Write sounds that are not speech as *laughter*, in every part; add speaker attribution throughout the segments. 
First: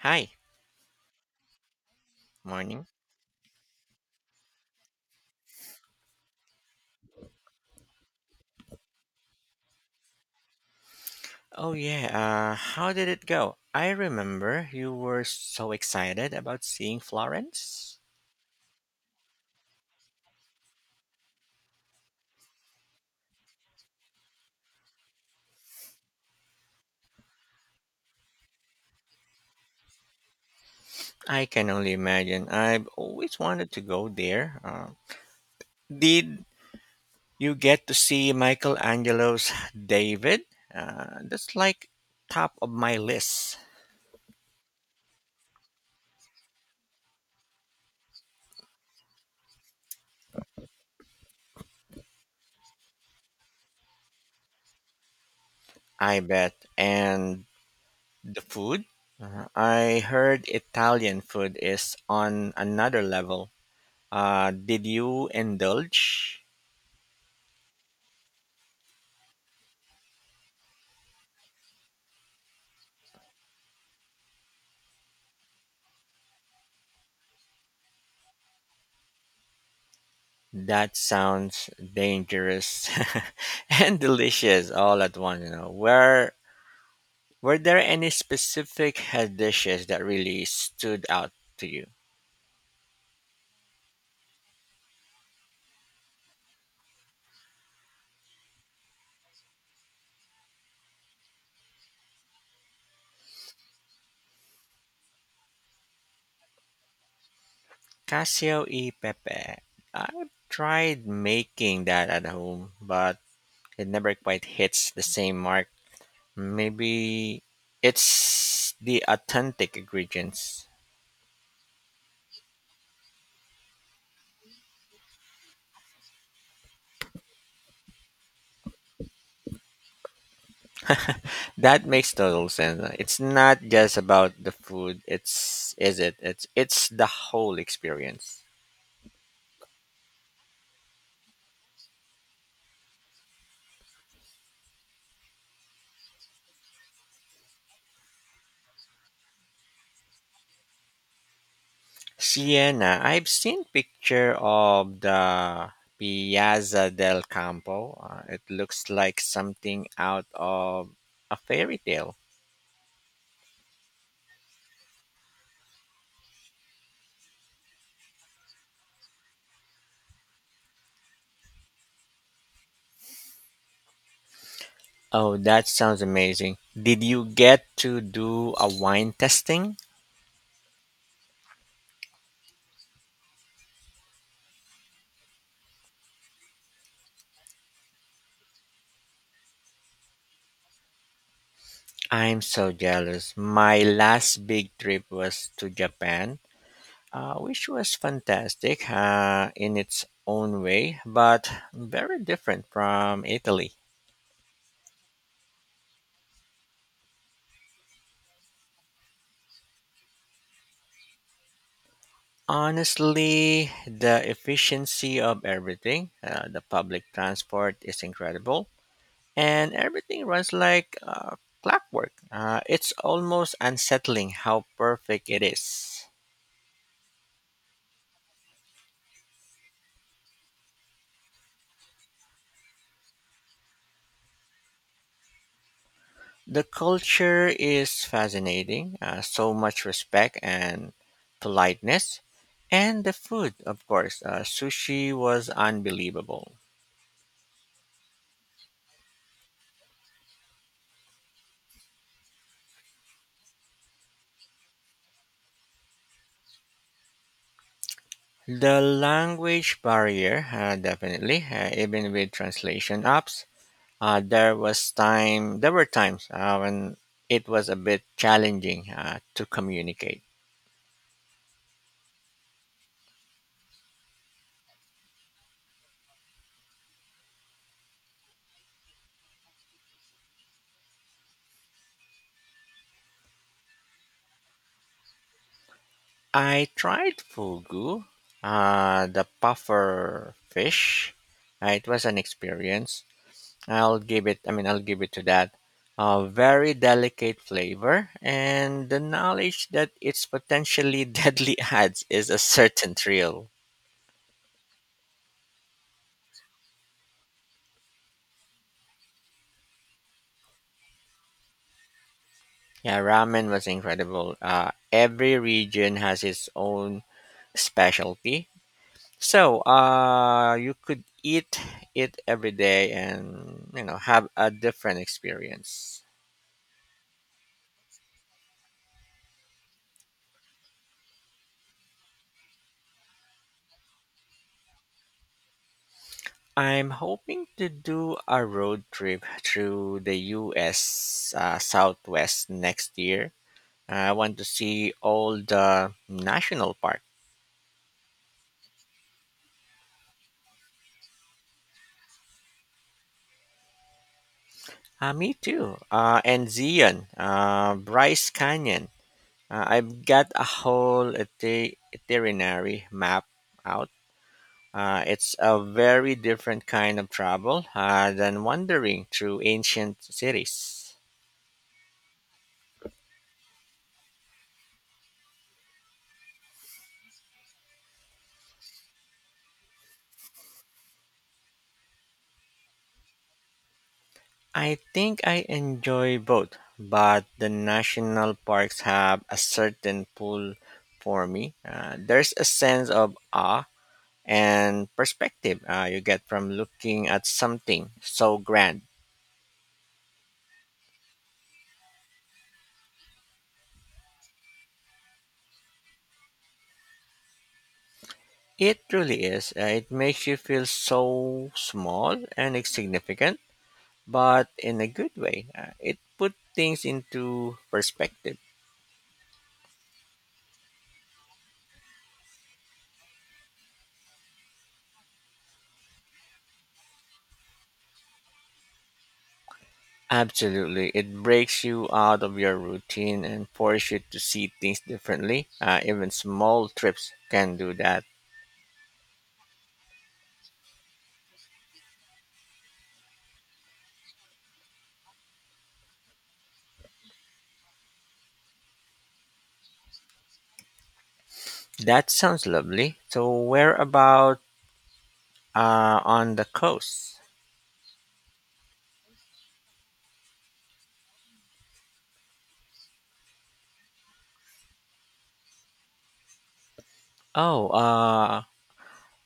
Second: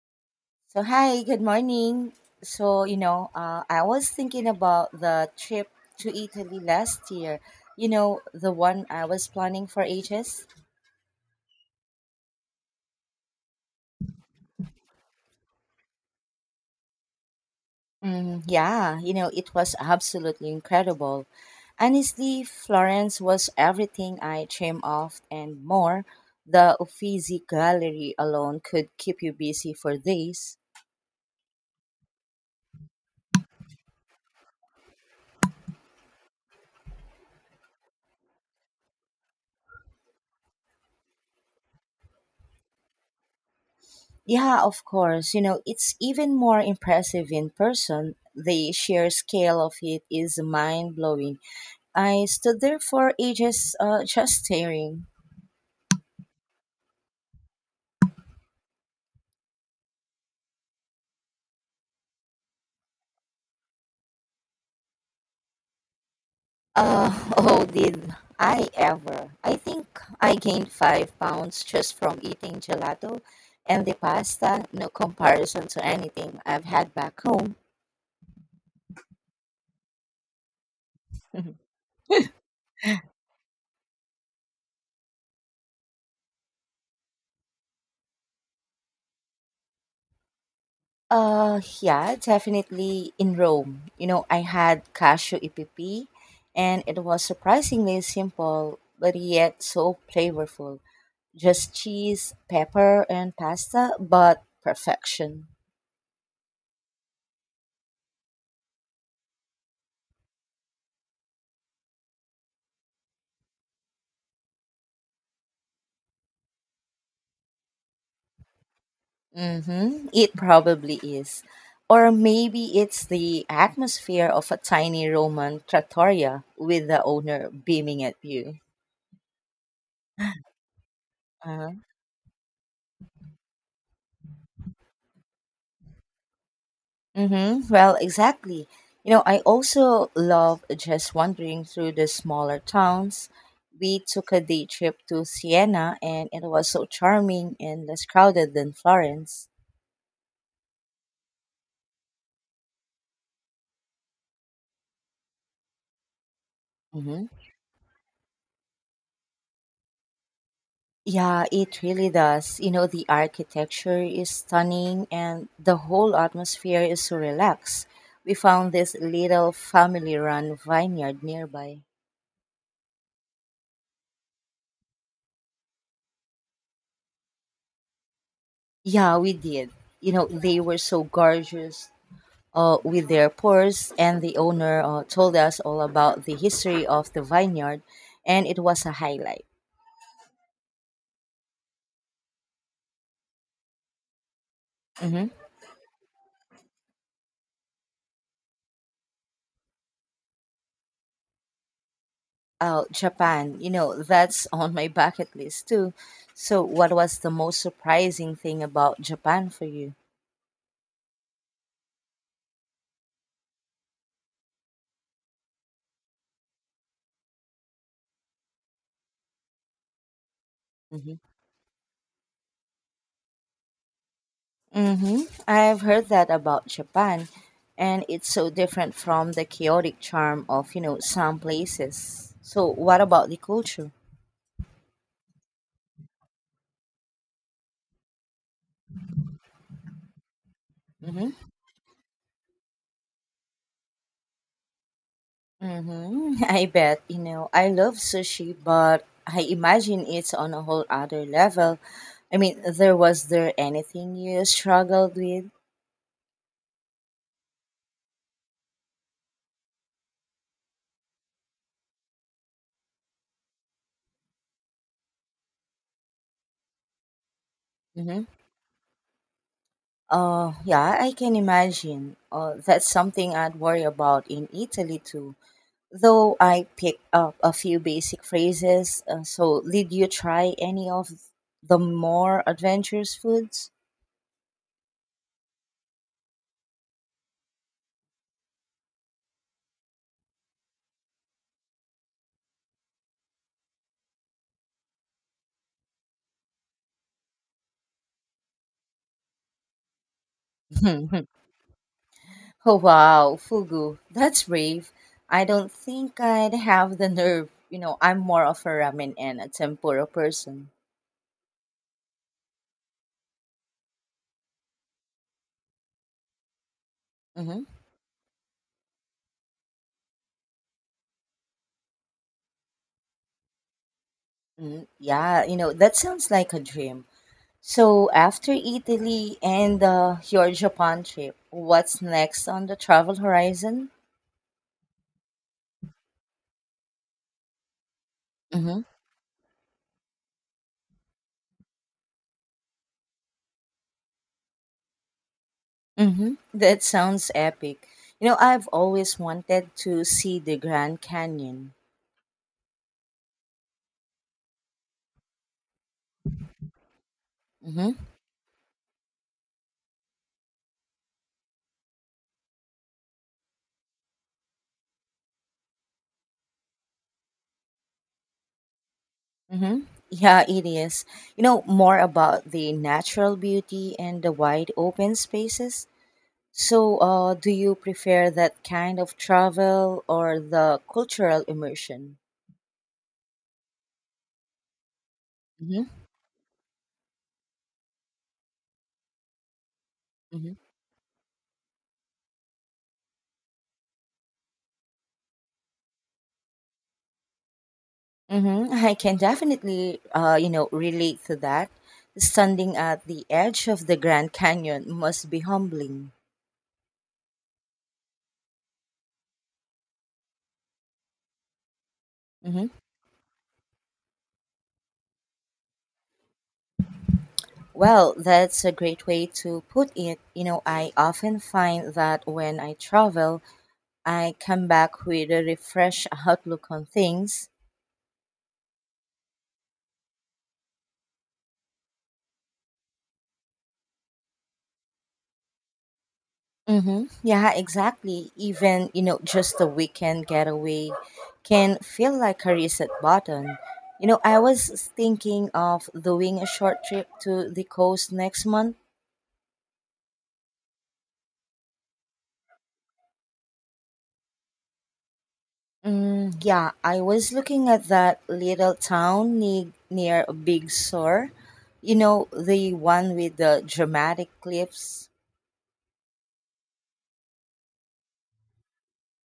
Speaker 1: Hi,
Speaker 2: So hi, good morning. So
Speaker 1: morning.
Speaker 2: I was thinking about the trip to Italy last year. The one I was planning for ages.
Speaker 1: Oh yeah, how did it go? I remember you were so excited about seeing Florence.
Speaker 2: Mm, yeah, it was absolutely incredible. Honestly, Florence was everything I dreamed of and more. The Uffizi Gallery alone could keep you busy for days.
Speaker 1: I can only imagine. I've always wanted to go there. Did you get to see Michelangelo's *sighs* David? That's like top of my list,
Speaker 2: Yeah, of course. It's even more impressive in person. The sheer scale of it is mind blowing. I stood there for ages *laughs* just staring.
Speaker 1: I bet. And the food? I heard Italian food is on another level. Did you indulge?
Speaker 2: Uh, *laughs* oh, did I ever? I think I gained 5 pounds just from eating gelato and the pasta. No comparison to anything I've had back home.
Speaker 1: That
Speaker 2: *laughs*
Speaker 1: sounds dangerous *laughs* and delicious all at once, you know. Were there any specific head dishes that really stood out to you?
Speaker 2: Yeah, definitely in Rome. I had cashew EPP, and it was surprisingly simple, but yet so flavorful. Just cheese, pepper, and pasta, but perfection.
Speaker 1: Casio e pepe. I tried making that at home, but it never quite hits the same mark. Maybe it's the authentic
Speaker 2: Mm-hmm. It
Speaker 1: ingredients.
Speaker 2: probably is. Or maybe it's the atmosphere of a tiny Roman trattoria with the owner beaming at you.
Speaker 1: That makes total sense. It's not just about the food. It's, is it? It's the whole
Speaker 2: Mm-hmm. Well,
Speaker 1: experience.
Speaker 2: exactly. I also love just wandering through the smaller towns. We took a day trip to Siena, and it was so charming and less crowded than Florence.
Speaker 1: Siena. I've seen picture of the Piazza del
Speaker 2: Mm-hmm.
Speaker 1: Campo. It looks like something out of a
Speaker 2: Yeah,
Speaker 1: fairy
Speaker 2: it really
Speaker 1: tale.
Speaker 2: does. The architecture is stunning, and the whole atmosphere is so relaxed. We found this little family run vineyard nearby.
Speaker 1: Oh, that sounds amazing. Did you get to do a wine
Speaker 2: Yeah, we did.
Speaker 1: tasting?
Speaker 2: They were so gorgeous with their pores, and the owner told us all about the history of the vineyard, and it was a highlight.
Speaker 1: I'm so jealous. My last big trip
Speaker 2: Hmm.
Speaker 1: was to Japan, which was fantastic in its own way, but very different
Speaker 2: Oh,
Speaker 1: from
Speaker 2: Japan,
Speaker 1: Italy.
Speaker 2: that's *laughs* on my bucket list too. So, what was the most surprising thing about Japan for you?
Speaker 1: Honestly, the efficiency of everything, the public transport is incredible, and everything runs like
Speaker 2: Hmm.
Speaker 1: clockwork. It's almost unsettling how
Speaker 2: Hmm.
Speaker 1: perfect it
Speaker 2: I've
Speaker 1: is.
Speaker 2: heard that about Japan, and it's so different from the chaotic charm of, some places. So, what about the culture?
Speaker 1: The culture is fascinating, so much respect and
Speaker 2: Hmm.
Speaker 1: politeness. And the food, of course, sushi was
Speaker 2: Mm-hmm. *laughs*
Speaker 1: unbelievable.
Speaker 2: I bet, I love sushi, but I imagine it's on a whole other level. I mean, there anything you struggled with?
Speaker 1: The language barrier, definitely, even with translation apps. There was time. There were times when it was a bit
Speaker 2: Mm-hmm.
Speaker 1: challenging to communicate.
Speaker 2: Yeah, I can imagine. That's something I'd worry about in Italy too. Though I picked up a few basic phrases. So, did you try any of the more adventurous foods?
Speaker 1: I tried fugu, the puffer fish. It was an experience. I'll give it to that. A very delicate flavor, and the knowledge that it's potentially *laughs*
Speaker 2: *laughs*
Speaker 1: deadly adds is a
Speaker 2: Oh
Speaker 1: certain
Speaker 2: wow,
Speaker 1: thrill.
Speaker 2: fugu. That's brave. I don't think I'd have the nerve. I'm more of a ramen and a tempura person.
Speaker 1: Yeah, ramen was incredible. Every region has its own
Speaker 2: Mm-hmm.
Speaker 1: specialty, so, you could eat it every day and, you know, have a
Speaker 2: Hmm.
Speaker 1: different
Speaker 2: Yeah, that
Speaker 1: experience.
Speaker 2: sounds like a dream. So after Italy and your Japan trip, what's next on the travel horizon?
Speaker 1: I'm hoping to do a
Speaker 2: Mm-hmm.
Speaker 1: road trip through the US Southwest next year. I want to see all the
Speaker 2: Mm-hmm.
Speaker 1: national
Speaker 2: That
Speaker 1: park.
Speaker 2: sounds epic. I've always wanted to see the Grand Canyon.
Speaker 1: Me too. And Zion,
Speaker 2: Mm-hmm.
Speaker 1: Bryce Canyon. I've got a whole itinerary map out. It's a very different kind of travel than wandering through
Speaker 2: Mm-hmm.
Speaker 1: ancient
Speaker 2: Yeah, it
Speaker 1: cities.
Speaker 2: is. More about the natural beauty and the wide open spaces. So, do you prefer that kind of travel or the cultural immersion?
Speaker 1: I think I
Speaker 2: Mm-hmm.
Speaker 1: enjoy both, but the national parks have a certain
Speaker 2: Mm-hmm.
Speaker 1: pull for me. There's a sense of awe and perspective you get from looking at something so
Speaker 2: Mm-hmm.
Speaker 1: grand.
Speaker 2: *laughs* I can definitely, relate to that. Standing at the edge of the Grand Canyon must be humbling.
Speaker 1: It truly is. It makes you feel so small and
Speaker 2: Mm-hmm.
Speaker 1: insignificant but in a good way. It put things into
Speaker 2: Well,
Speaker 1: perspective.
Speaker 2: that's a great way to put it. I often find that when I travel, I come back with a refreshed outlook on things.
Speaker 1: Absolutely. It breaks you out of your routine and forces you to see things differently. Even small
Speaker 2: Mm-hmm.
Speaker 1: trips
Speaker 2: Yeah,
Speaker 1: can do that.
Speaker 2: exactly. Even, just a weekend getaway can feel like a reset button. I was thinking of doing a short trip to the coast next month.
Speaker 1: That sounds lovely. So, where about on
Speaker 2: Mm,
Speaker 1: the
Speaker 2: yeah, I
Speaker 1: coast?
Speaker 2: was looking at that little town near Big Sur. The one with the dramatic cliffs.
Speaker 1: Oh,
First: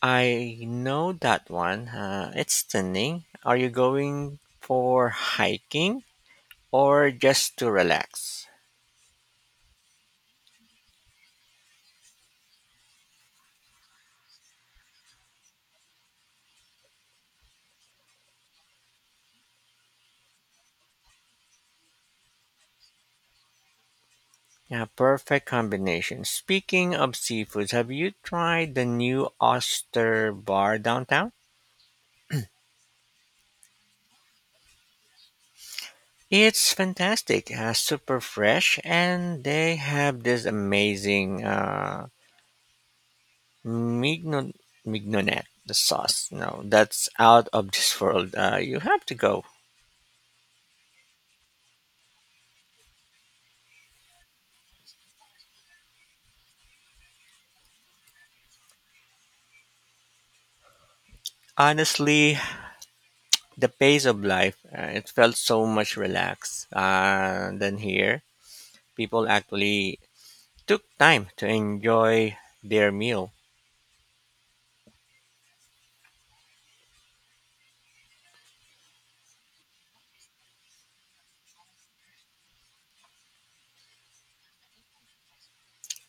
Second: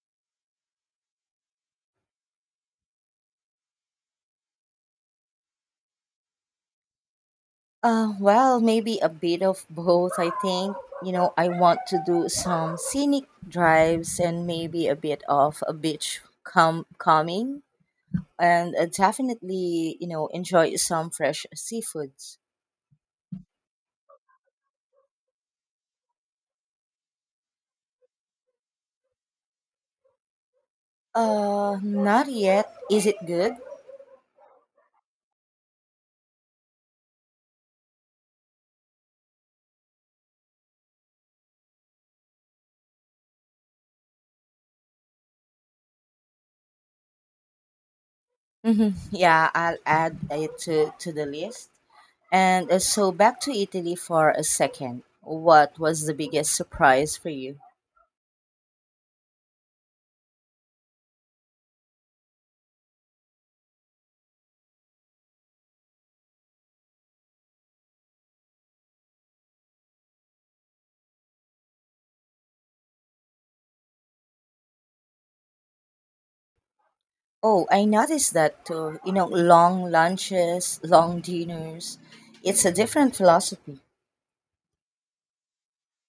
Speaker 1: I know that one. It's stunning. Are you going for hiking or just to relax?
Speaker 2: Well, maybe a bit of both, I think. I want to do some scenic drives and maybe a bit of a beach come calming and definitely, enjoy some fresh seafoods.
Speaker 1: Yeah, perfect combination. Speaking of seafoods, have you tried the new Oyster Bar downtown?
Speaker 2: Not yet. Is it good?
Speaker 1: It's fantastic, super fresh, and they have this amazing mignon- mignonette, the sauce. No, that's out of this world. You
Speaker 2: Hmm.
Speaker 1: have to go.
Speaker 2: Yeah, I'll add it to the list. And so back to Italy for a second. What was the biggest surprise for you?
Speaker 1: Honestly, the pace of life, it felt so much relaxed than here. People actually took time to enjoy their meal.
Speaker 2: Oh, I noticed that too. Long lunches, long dinners. It's a different philosophy.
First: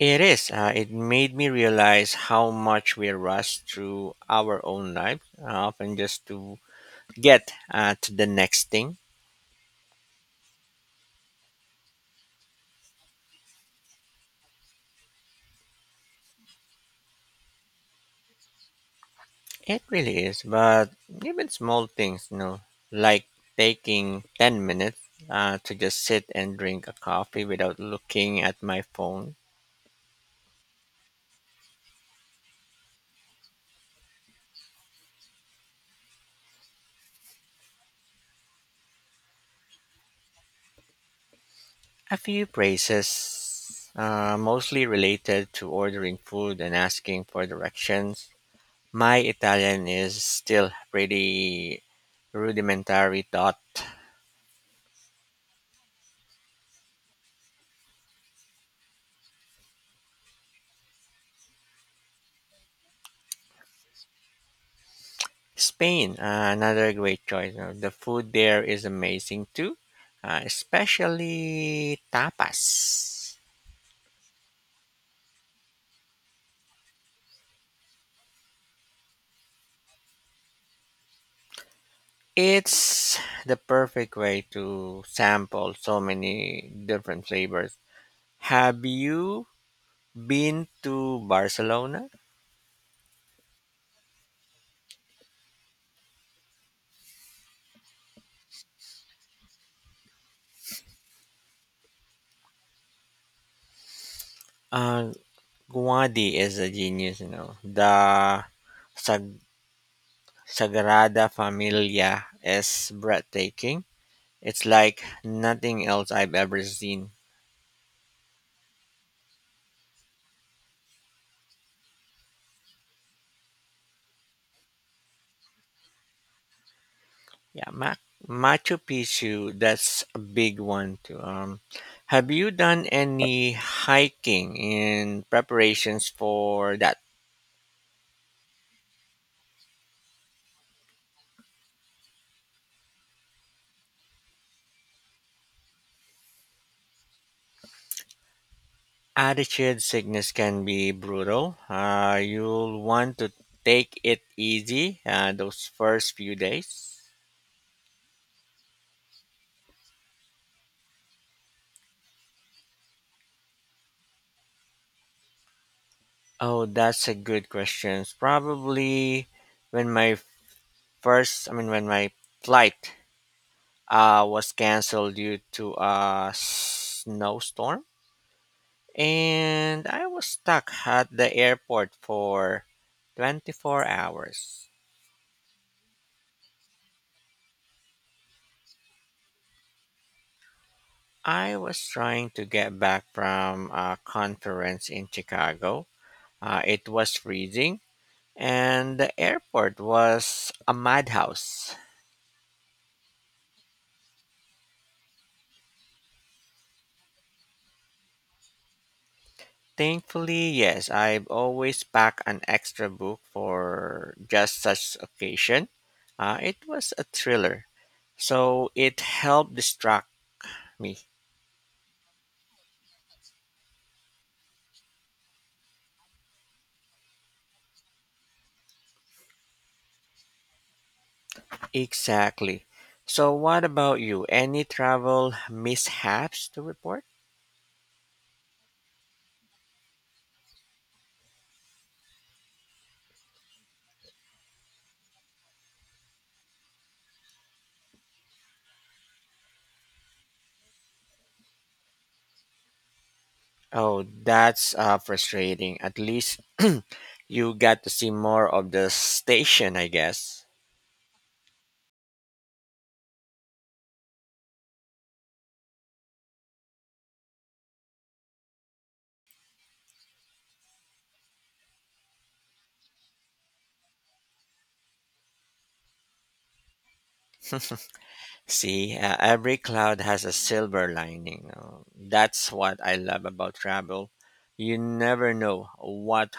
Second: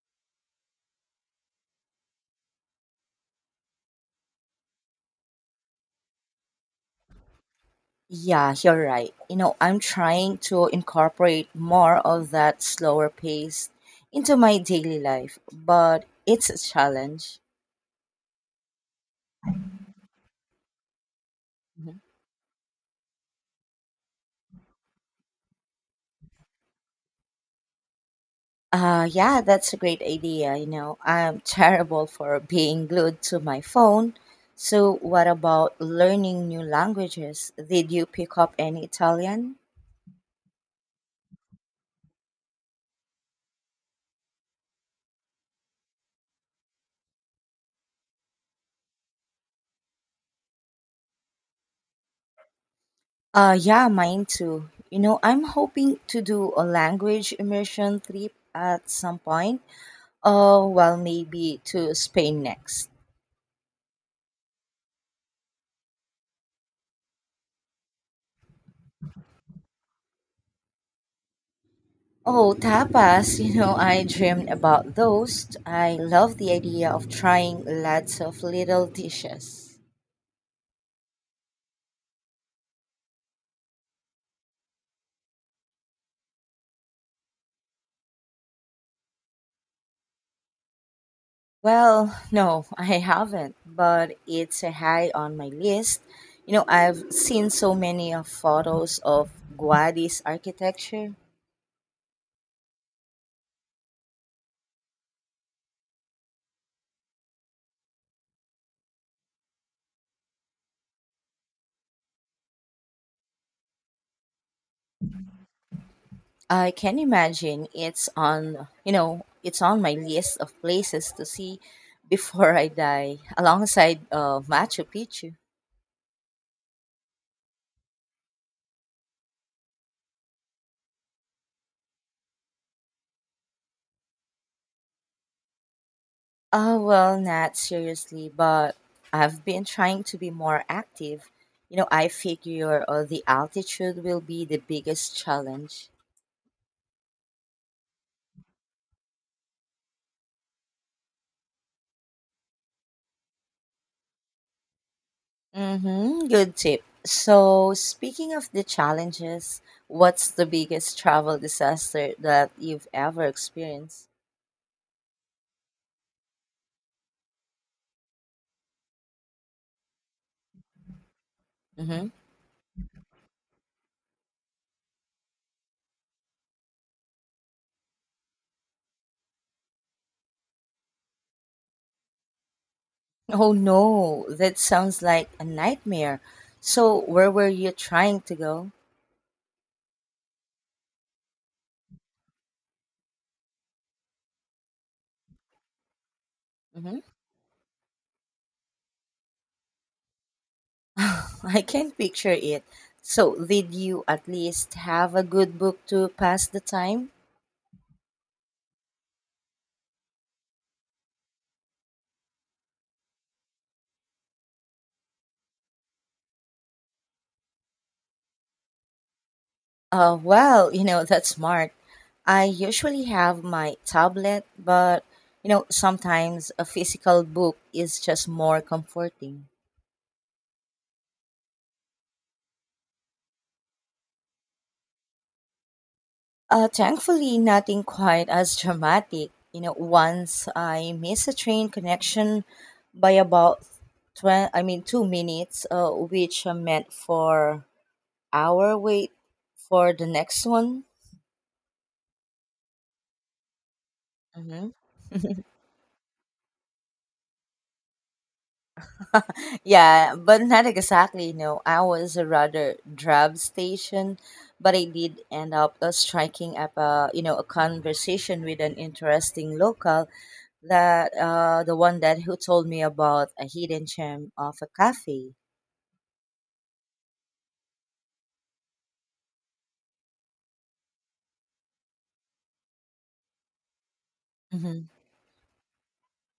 Speaker 1: It is. It made me realize how much we rush through our own life, often just to get to the
Speaker 2: Yeah,
Speaker 1: next
Speaker 2: you're
Speaker 1: thing.
Speaker 2: right. I'm trying to incorporate more of that slower pace into my daily life, but it's a challenge.
Speaker 1: It really is. But even small
Speaker 2: Mhm.
Speaker 1: things, you know, like taking 10 minutes to just sit and drink a coffee without looking at my phone.
Speaker 2: Yeah, that's a great idea. I'm *laughs* terrible for being glued to my phone. So, what about learning new languages? Did you pick up any Italian?
Speaker 1: A few praises, mostly related to ordering food and asking for directions. My Italian is still pretty rudimentary, thought.
Speaker 2: Yeah, mine too. I'm hoping to do a language immersion trip at some point. Oh, well, maybe to Spain next.
Speaker 1: Spain, another great choice. The food there is amazing too, especially
Speaker 2: Oh, tapas,
Speaker 1: tapas.
Speaker 2: *laughs* I dreamed about those. I love the idea of trying lots of little dishes.
Speaker 1: It's the perfect way to sample so many different flavors. Have you been to Barcelona?
Speaker 2: Well, no, *laughs* I haven't, but it's a high on my list. I've seen so many of photos of Guadi's architecture.
Speaker 1: Uh, Guadi is a genius, you know. The Sagrada Familia is breathtaking. It's like nothing else I've ever
Speaker 2: I can
Speaker 1: seen.
Speaker 2: imagine it's on my list of places to see before I die, alongside Machu Picchu.
Speaker 1: Yeah, Machu Picchu, that's a big one too. Have you done any hiking in preparations for
Speaker 2: Oh,
Speaker 1: that?
Speaker 2: well, not seriously, but I've been trying to be more active. I figure the altitude will be the biggest challenge.
Speaker 1: Attitude sickness can be brutal. You'll want to take it easy those first
Speaker 2: Mm-hmm,
Speaker 1: few
Speaker 2: good tip.
Speaker 1: days.
Speaker 2: So, speaking of the challenges, what's the biggest travel disaster that you've ever experienced?
Speaker 1: Oh, that's a good question. Probably when my First, I mean, when
Speaker 2: Mm-hmm.
Speaker 1: my flight was canceled due to a snowstorm, and I was stuck at the airport for
Speaker 2: Oh
Speaker 1: 24
Speaker 2: no, that
Speaker 1: hours.
Speaker 2: sounds like a nightmare. So, where were you trying to go?
Speaker 1: I was trying to get back from a conference in Chicago. It
Speaker 2: Hmm.
Speaker 1: was freezing, and the airport was a
Speaker 2: *laughs* I
Speaker 1: madhouse.
Speaker 2: can't picture it. So, did you at least have a good book to pass the time?
Speaker 1: Thankfully, yes, I've always packed an extra book for just such occasion. It was a thriller, so it helped distract
Speaker 2: Well,
Speaker 1: me.
Speaker 2: that's smart. I usually have my tablet, but, sometimes a physical book is just more comforting.
Speaker 1: Exactly. So, what about you? Any travel mishaps to report?
Speaker 2: Thankfully, nothing quite as dramatic. Once I missed a train connection by about twen I mean 2 minutes, which meant for hour wait for the next one.
Speaker 1: Oh,
Speaker 2: Hmm.
Speaker 1: that's frustrating. At least *clears throat* you got to see more of the station, I
Speaker 2: Yeah, but
Speaker 1: guess.
Speaker 2: not exactly. No, I was a rather drab station, but I did end up striking up a you know a conversation with an interesting local that the one that who told me about a hidden gem of a cafe.
Speaker 1: See, every cloud has a silver lining. That's what I love about travel. You
Speaker 2: Hmm.
Speaker 1: never know what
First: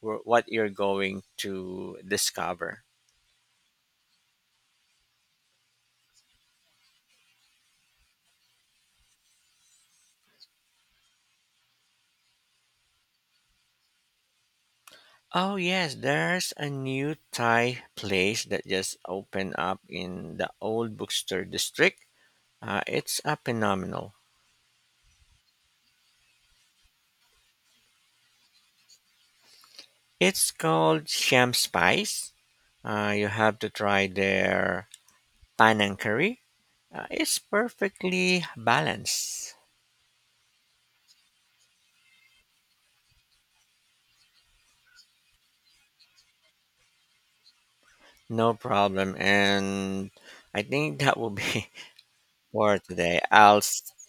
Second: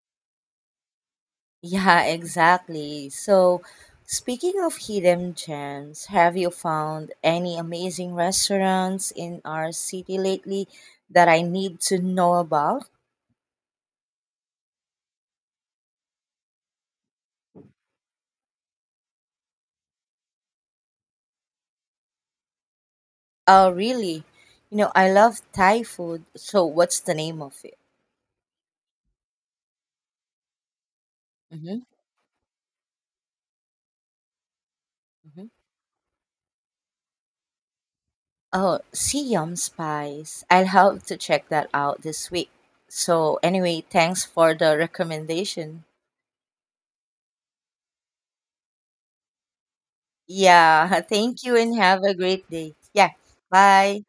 Speaker 1: what you're going to
Speaker 2: Yeah,
Speaker 1: discover.
Speaker 2: exactly. So, speaking of hidden gems, have you found any amazing restaurants in our city lately that I need to know about?
Speaker 1: Oh yes, there's a new Thai place that just opened up in the old bookstore district. It's a
Speaker 2: Oh,
Speaker 1: phenomenal.
Speaker 2: really? I love Thai food. So, what's the name of it?
Speaker 1: It's called Sham
Speaker 2: Mm-hmm.
Speaker 1: Spice. You have to try their panang curry. It's perfectly
Speaker 2: Oh, Siam
Speaker 1: balanced.
Speaker 2: Spice. I'll have to check that out this week. So, anyway, thanks for the recommendation.
Speaker 1: No problem. And I think
Speaker 2: Yeah, *laughs*
Speaker 1: that will
Speaker 2: thank you
Speaker 1: be
Speaker 2: and have a great
Speaker 1: *laughs*
Speaker 2: day.
Speaker 1: for
Speaker 2: Yeah,
Speaker 1: today.
Speaker 2: bye.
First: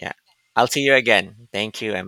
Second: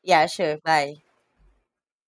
Speaker 1: Yeah.
Speaker 2: Yeah, sure.
Speaker 1: I'll see you
Speaker 2: Bye.
Speaker 1: again. Thank you and